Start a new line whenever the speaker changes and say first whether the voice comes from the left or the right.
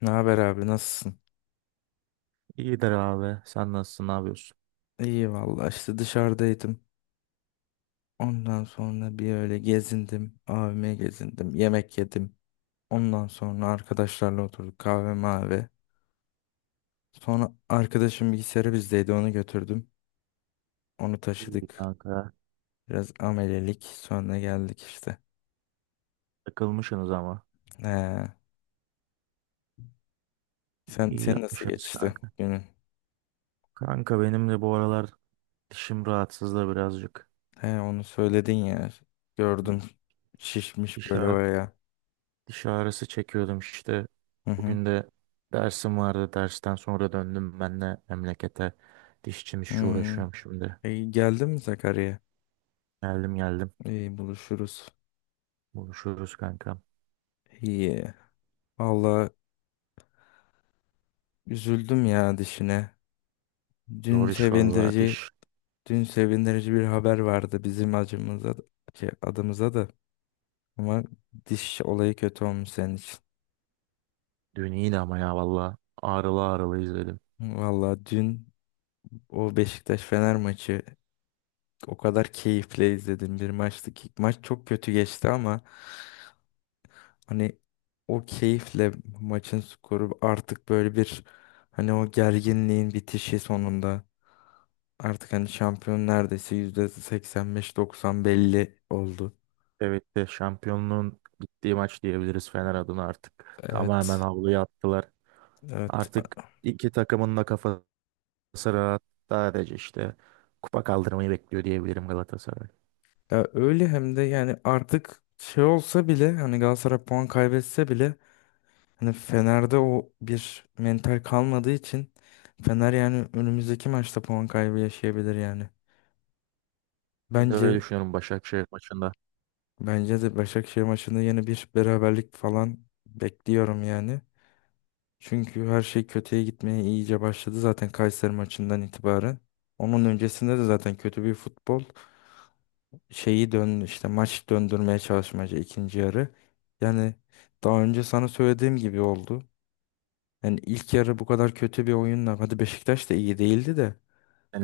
left: Ne haber abi, nasılsın?
right: İyidir abi. Sen nasılsın? Ne yapıyorsun?
left: İyi vallahi, işte dışarıdaydım. Ondan sonra bir öyle gezindim. AVM gezindim. Yemek yedim. Ondan sonra arkadaşlarla oturduk kahve mavi. Sonra arkadaşım bilgisayarı bizdeydi, onu götürdüm. Onu
right: İyi
left: taşıdık.
right: kanka.
left: Biraz amelelik. Sonra geldik işte.
right: Takılmışsınız ama.
left: He. Sen,
right: İyi
left: sen nasıl
right: yapmışsınız
left: geçti
right: kanka.
left: günün?
right: Kanka benim de bu aralar dişim rahatsız da birazcık.
left: He, onu söyledin ya. Gördüm. Şişmiş
right: Diş,
left: böyle
right: ağ-
left: oraya.
right: Diş ağrısı çekiyordum işte.
left: Hı hı.
right: Bugün de dersim vardı. Dersten sonra döndüm ben de memlekete. Dişçim işçi
left: Hmm.
right: uğraşıyorum şimdi.
left: E, geldin mi Sakarya'ya?
right: Geldim.
left: İyi, buluşuruz.
right: Buluşuruz kanka.
left: İyi. Valla üzüldüm ya dişine. Dün
right: Zor iş vallahi
left: sevindirici,
right: diş.
left: dün sevindirici bir haber vardı bizim acımıza, adımıza da. Ama diş olayı kötü olmuş senin için.
right: Dün iyiydi ama ya vallahi ağrılı ağrılı izledim.
left: Valla dün o Beşiktaş-Fener maçı o kadar keyifle izledim, bir maçtı ki maç çok kötü geçti ama hani o keyifle maçın skoru artık böyle bir, hani o gerginliğin bitişi sonunda. Artık hani şampiyon neredeyse %85-90 belli oldu.
right: Evet de şampiyonluğun gittiği maç diyebiliriz Fener adına artık. Tamamen
left: Evet.
right: havluya attılar.
left: Evet.
right: Artık iki takımın da kafası rahat. Sadece işte kupa kaldırmayı bekliyor diyebilirim Galatasaray.
left: Ya öyle hem de, yani artık şey olsa bile, hani Galatasaray puan kaybetse bile hani Fener'de o bir mental kalmadığı için Fener yani önümüzdeki maçta puan kaybı yaşayabilir yani.
right: Ben de
left: Bence
right: öyle düşünüyorum Başakşehir maçında.
left: bence de Başakşehir maçında yeni bir beraberlik falan bekliyorum yani. Çünkü her şey kötüye gitmeye iyice başladı zaten Kayseri maçından itibaren. Onun öncesinde de zaten kötü bir futbol şeyi, dön işte maç döndürmeye çalışmaca ikinci yarı. Yani daha önce sana söylediğim gibi oldu. Yani ilk yarı bu kadar kötü bir oyunla, hadi Beşiktaş da iyi değildi de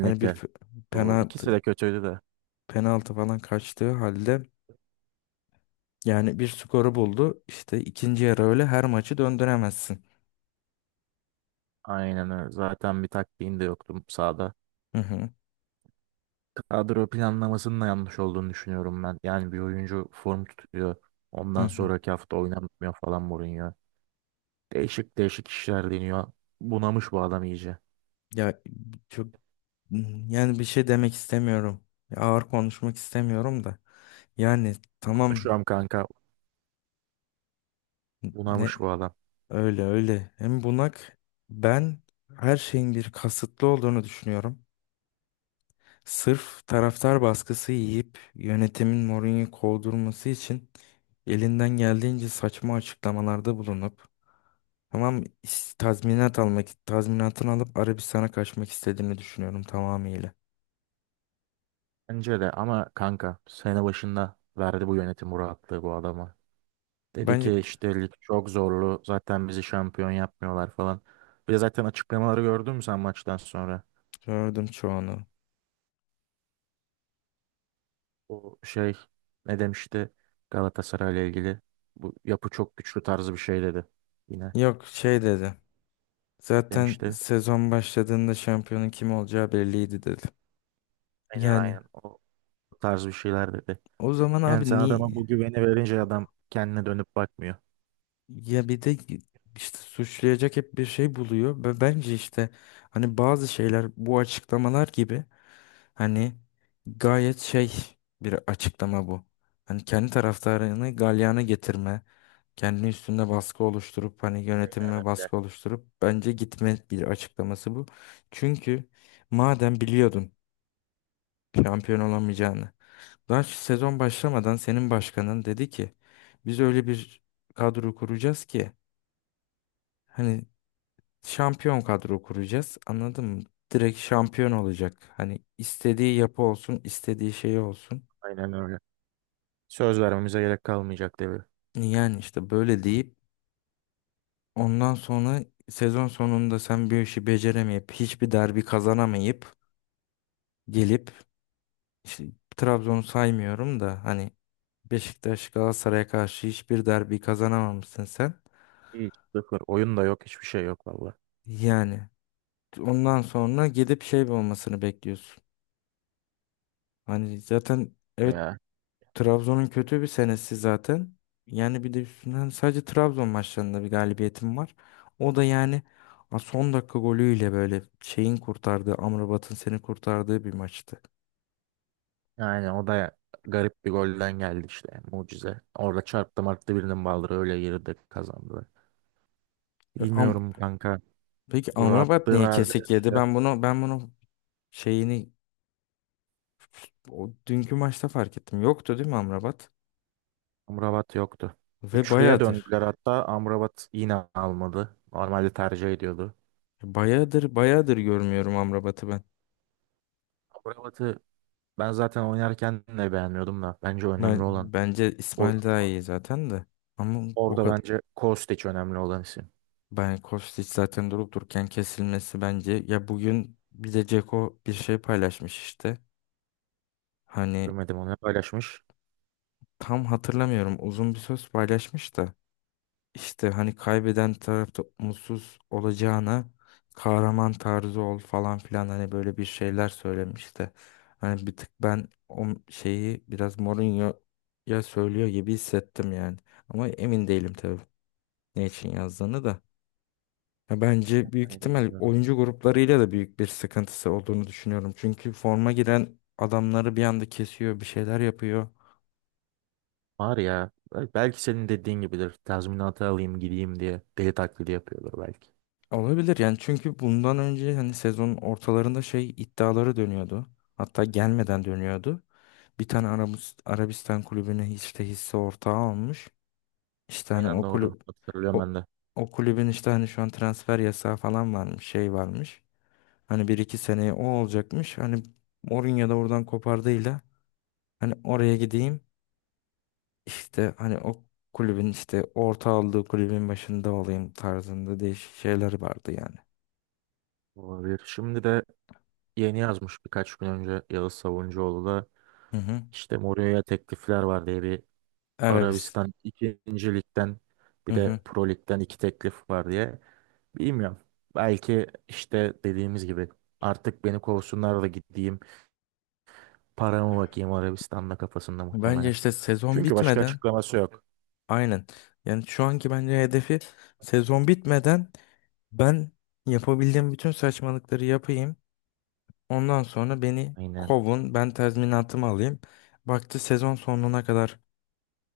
left: hani bir pe-
right: doğru.
left: penaltı
right: İkisi de kötüydü de.
left: penaltı falan kaçtığı halde yani bir skoru buldu. İşte ikinci yarı öyle her maçı döndüremezsin.
right: Aynen öyle. Zaten bir taktiğin de yoktu sahada.
left: Hı hı.
right: Kadro planlamasının da yanlış olduğunu düşünüyorum ben. Yani bir oyuncu form tutuyor.
left: Hı
right: Ondan
left: hı.
right: sonraki hafta oynamıyor falan Mourinho. Değişik değişik işler deniyor. Bunamış bu adam iyice.
left: Ya çok Yani bir şey demek istemiyorum. Ağır konuşmak istemiyorum da. Yani tamam,
right: Konuşuyorum kanka.
left: ne
right: Bunamış bu adam.
left: öyle öyle. Hem bunak, ben her şeyin bir kasıtlı olduğunu düşünüyorum. Sırf taraftar baskısı yiyip yönetimin Mourinho'yu kovdurması için elinden geldiğince saçma açıklamalarda bulunup, tamam tazminatını alıp Arabistan'a kaçmak istediğini düşünüyorum tamamıyla.
right: Bence de ama kanka sene başında verdi bu yönetim bu rahatlığı bu adama. Dedi
left: Bence
right: ki işte lig çok zorlu. Zaten bizi şampiyon yapmıyorlar falan. Bir de zaten açıklamaları gördün mü sen maçtan sonra?
left: Gördüm çoğunu.
right: O şey ne demişti Galatasaray'la ilgili? Bu yapı çok güçlü tarzı bir şey dedi. Yine
left: Yok şey dedi. Zaten
right: demişti.
left: sezon başladığında şampiyonun kim olacağı belliydi, dedim.
right: Aynen
left: Yani
right: aynen o tarz bir şeyler dedi.
left: o zaman
right: Yani
left: abi
right: sen
left: niye
right: adama bu güveni verince adam kendine dönüp bakmıyor.
left: ya bir de işte suçlayacak hep bir şey buluyor ve bence işte hani bazı şeyler bu açıklamalar gibi, hani gayet şey bir açıklama bu. Hani kendi taraftarını galyana getirme, kendi üstünde baskı oluşturup hani
right: Aynen
left: yönetime
right: öyle.
left: baskı oluşturup bence gitme bir açıklaması bu. Çünkü madem biliyordun şampiyon olamayacağını, daha sezon başlamadan senin başkanın dedi ki biz öyle bir kadro kuracağız ki hani şampiyon kadro kuracağız, anladın mı? Direkt şampiyon olacak. Hani istediği yapı olsun, istediği şey olsun.
right: Aynen öyle. Söz vermemize gerek kalmayacak tabii.
left: Yani işte böyle deyip ondan sonra sezon sonunda sen bir işi beceremeyip, hiçbir derbi kazanamayıp gelip, işte Trabzon'u saymıyorum da hani Beşiktaş Galatasaray'a karşı hiçbir derbi kazanamamışsın sen.
right: Hiç sıfır. Oyun da yok. Hiçbir şey yok valla.
left: Yani ondan sonra gidip şey olmasını bekliyorsun. Hani zaten, evet,
right: Ya.
left: Trabzon'un kötü bir senesi zaten. Yani bir de üstünden sadece Trabzon maçlarında bir galibiyetim var. O da yani son dakika golüyle böyle şeyin kurtardığı, Amrabat'ın seni kurtardığı bir maçtı.
right: Yani o da garip bir golden geldi işte. Mucize. Orada çarptı marttı birinin baldırı öyle girdi kazandı.
left: E, Am
right: Bilmiyorum kanka.
left: Peki
right: Burak
left: Amrabat
right: attı
left: niye
right: verdi
left: kesik yedi?
right: işte.
left: Ben bunu şeyini o dünkü maçta fark ettim. Yoktu değil mi Amrabat?
right: Amrabat yoktu.
left: Ve
right: Üçlüye
left: bayağıdır.
right: döndüler hatta. Amrabat yine almadı. Normalde tercih ediyordu.
left: Bayağıdır bayağıdır görmüyorum Amrabat'ı ben.
right: Amrabat'ı ben zaten oynarken de beğenmiyordum da. Bence
left: Ben,
right: önemli olan.
left: bence
right: o-
left: İsmail daha iyi zaten de. Ama o
right: Orada
left: kadar.
right: bence Kostic önemli olan isim.
left: Ben Kostić zaten durup dururken kesilmesi bence. Ya bugün bir de Ceko bir şey paylaşmış işte. Hani
right: Görmedim onu paylaşmış.
left: tam hatırlamıyorum, uzun bir söz paylaşmış da. İşte hani kaybeden tarafta mutsuz olacağına kahraman tarzı ol falan filan, hani böyle bir şeyler söylemiş de. Hani bir tık ben o şeyi biraz Mourinho'ya söylüyor gibi hissettim yani. Ama emin değilim tabii ne için yazdığını da. Ya bence büyük
right: Hani
left: ihtimal
right: bilmiyorum.
left: oyuncu gruplarıyla da büyük bir sıkıntısı olduğunu düşünüyorum. Çünkü forma giren adamları bir anda kesiyor, bir şeyler yapıyor.
right: Var ya. Belki senin dediğin gibidir. Tazminatı alayım gideyim diye deli taklidi yapıyordur belki.
left: Olabilir yani, çünkü bundan önce hani sezonun ortalarında şey iddiaları dönüyordu. Hatta gelmeden dönüyordu. Bir tane Arabistan kulübüne işte hisse ortağı almış. İşte hani
right: Aynen doğru. Hatırlıyorum
left: o,
right: ben de.
left: o kulübün işte hani şu an transfer yasağı falan varmış, şey varmış. Hani bir iki seneye o olacakmış. Hani Mourinho da oradan kopardığıyla hani oraya gideyim, işte hani o kulübün işte orta aldığı kulübün başında olayım tarzında değişik şeyler vardı yani.
right: Olabilir. Şimdi de yeni yazmış birkaç gün önce Yağız Savuncuoğlu da
left: Hı hı.
right: işte Mourinho'ya teklifler var diye bir
left: Arabis.
right: Arabistan 2. Lig'den
left: Hı
right: bir
left: hı.
right: de Pro Lig'den iki teklif var diye. Bilmiyorum. Belki işte dediğimiz gibi artık beni kovsunlar da gideyim. Paramı bakayım Arabistan'da kafasında
left: Bence
right: muhtemelen.
left: işte sezon
right: Çünkü başka
left: bitmeden,
right: açıklaması yok.
left: aynen. Yani şu anki bence hedefi sezon bitmeden ben yapabildiğim bütün saçmalıkları yapayım. Ondan sonra beni
right: Aynen.
left: kovun. Ben tazminatımı alayım. Baktı sezon sonuna kadar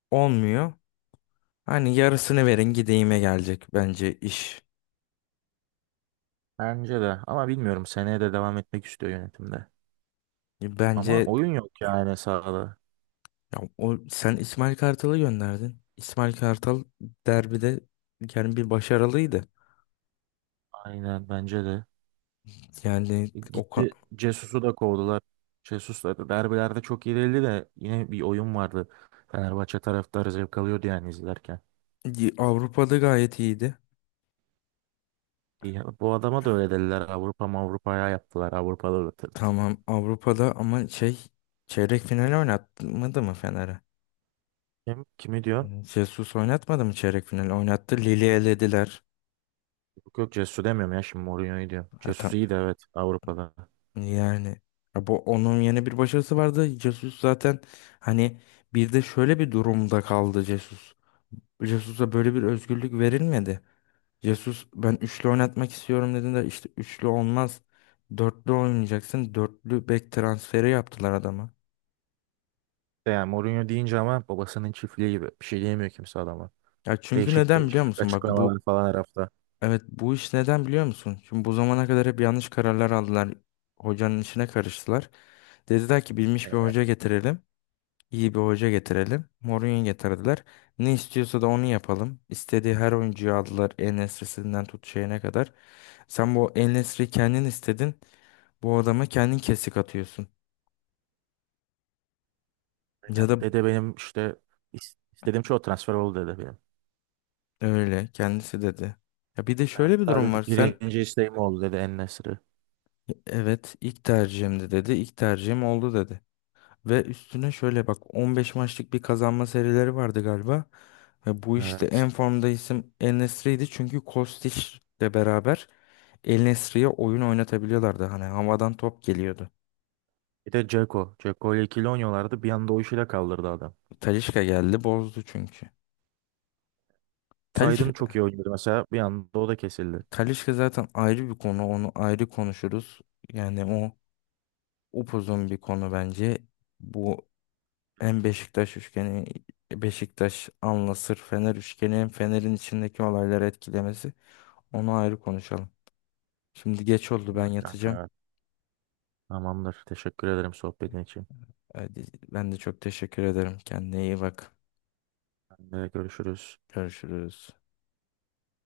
left: olmuyor. Hani yarısını verin gideyime gelecek bence iş.
right: Bence de. Ama bilmiyorum. Seneye de devam etmek istiyor yönetimde. Ama
left: Bence
right: oyun yok yani sahada.
left: Ya o, sen İsmail Kartal'ı gönderdin. İsmail Kartal derbide yani bir başarılıydı.
right: Aynen bence de.
left: Yani
right: Gitti Cesus'u da kovdular. Jesus da derbilerde çok iyi değildi de yine bir oyun vardı. Fenerbahçe taraftarı zevk alıyordu yani izlerken.
left: Avrupa'da gayet iyiydi.
right: Bu adama da öyle dediler. Avrupa'ya yaptılar. Avrupa'da da tırt.
left: Tamam Avrupa'da, ama şey, çeyrek final oynatmadı mı Fener'e?
right: Kimi diyor?
left: Yani Jesus oynatmadı mı çeyrek final? Oynattı. Lili elediler.
right: Yok yok Cesus'u demiyorum ya, şimdi Mourinho'yu diyorum.
left: Ha,
right: Jesus
left: tam-
right: iyi de evet Avrupa'da.
left: yani, ya bu onun yeni bir başarısı vardı. Jesus zaten, hani, bir de şöyle bir durumda kaldı Jesus. Jesus'a böyle bir özgürlük verilmedi. Jesus ben üçlü oynatmak istiyorum dedin de işte üçlü olmaz. Dörtlü oynayacaksın. Dörtlü bek transferi yaptılar adama.
right: De yani Mourinho deyince ama babasının çiftliği gibi. Bir şey diyemiyor kimse adama.
left: Ya çünkü
right: Değişik
left: neden biliyor
right: değişik
left: musun? Bak
right: açıklamalar
left: bu,
right: falan her hafta.
left: evet, bu iş neden biliyor musun? Şimdi bu zamana kadar hep yanlış kararlar aldılar. Hocanın işine karıştılar. Dediler ki bilmiş bir
right: Aynen.
left: hoca getirelim, iyi bir hoca getirelim. Mourinho getirdiler. Ne istiyorsa da onu yapalım. İstediği her oyuncuyu aldılar. En-Nesyri'sinden tut şeyine kadar. Sen bu En-Nesyri kendin istedin. Bu adama kendin kesik atıyorsun. Ya
right: Aynen.
left: da
right: Dede benim işte istediğim çoğu transfer oldu dedi benim.
left: öyle kendisi dedi. Ya bir de şöyle bir
right: Hatta
left: durum
right: dedi,
left: var.
right: birinci isteğim oldu dedi En-Nesyri.
left: Evet, ilk tercihimdi dedi. İlk tercihim oldu dedi. Ve üstüne şöyle bak, 15 maçlık bir kazanma serileri vardı galiba. Ve bu işte en
right: Evet.
left: formda isim El Nesri'ydi. Çünkü Kostiç'le beraber El Nesri'ye oyun oynatabiliyorlardı. Hani havadan top geliyordu.
right: Bir de Dzeko. Dzeko ile ikili oynuyorlardı. Bir anda o işi de kaldırdı adam.
left: Talisca geldi bozdu çünkü.
right: Zaydın çok iyi
left: Talisca,
right: oynuyordu mesela. Bir anda o da kesildi.
left: Talisca zaten ayrı bir konu. Onu ayrı konuşuruz. Yani o upuzun bir konu bence. Bu, hem Beşiktaş üçgeni, Beşiktaş, Anlasır, Fener üçgeni, hem Fener'in içindeki olayları etkilemesi. Onu ayrı konuşalım. Şimdi geç oldu, ben
right: Kanka.
left: yatacağım.
right: Tamamdır. Teşekkür ederim sohbetin için.
left: Hadi, ben de çok teşekkür ederim. Kendine iyi bak.
right: Ben de görüşürüz.
left: Görüşürüz.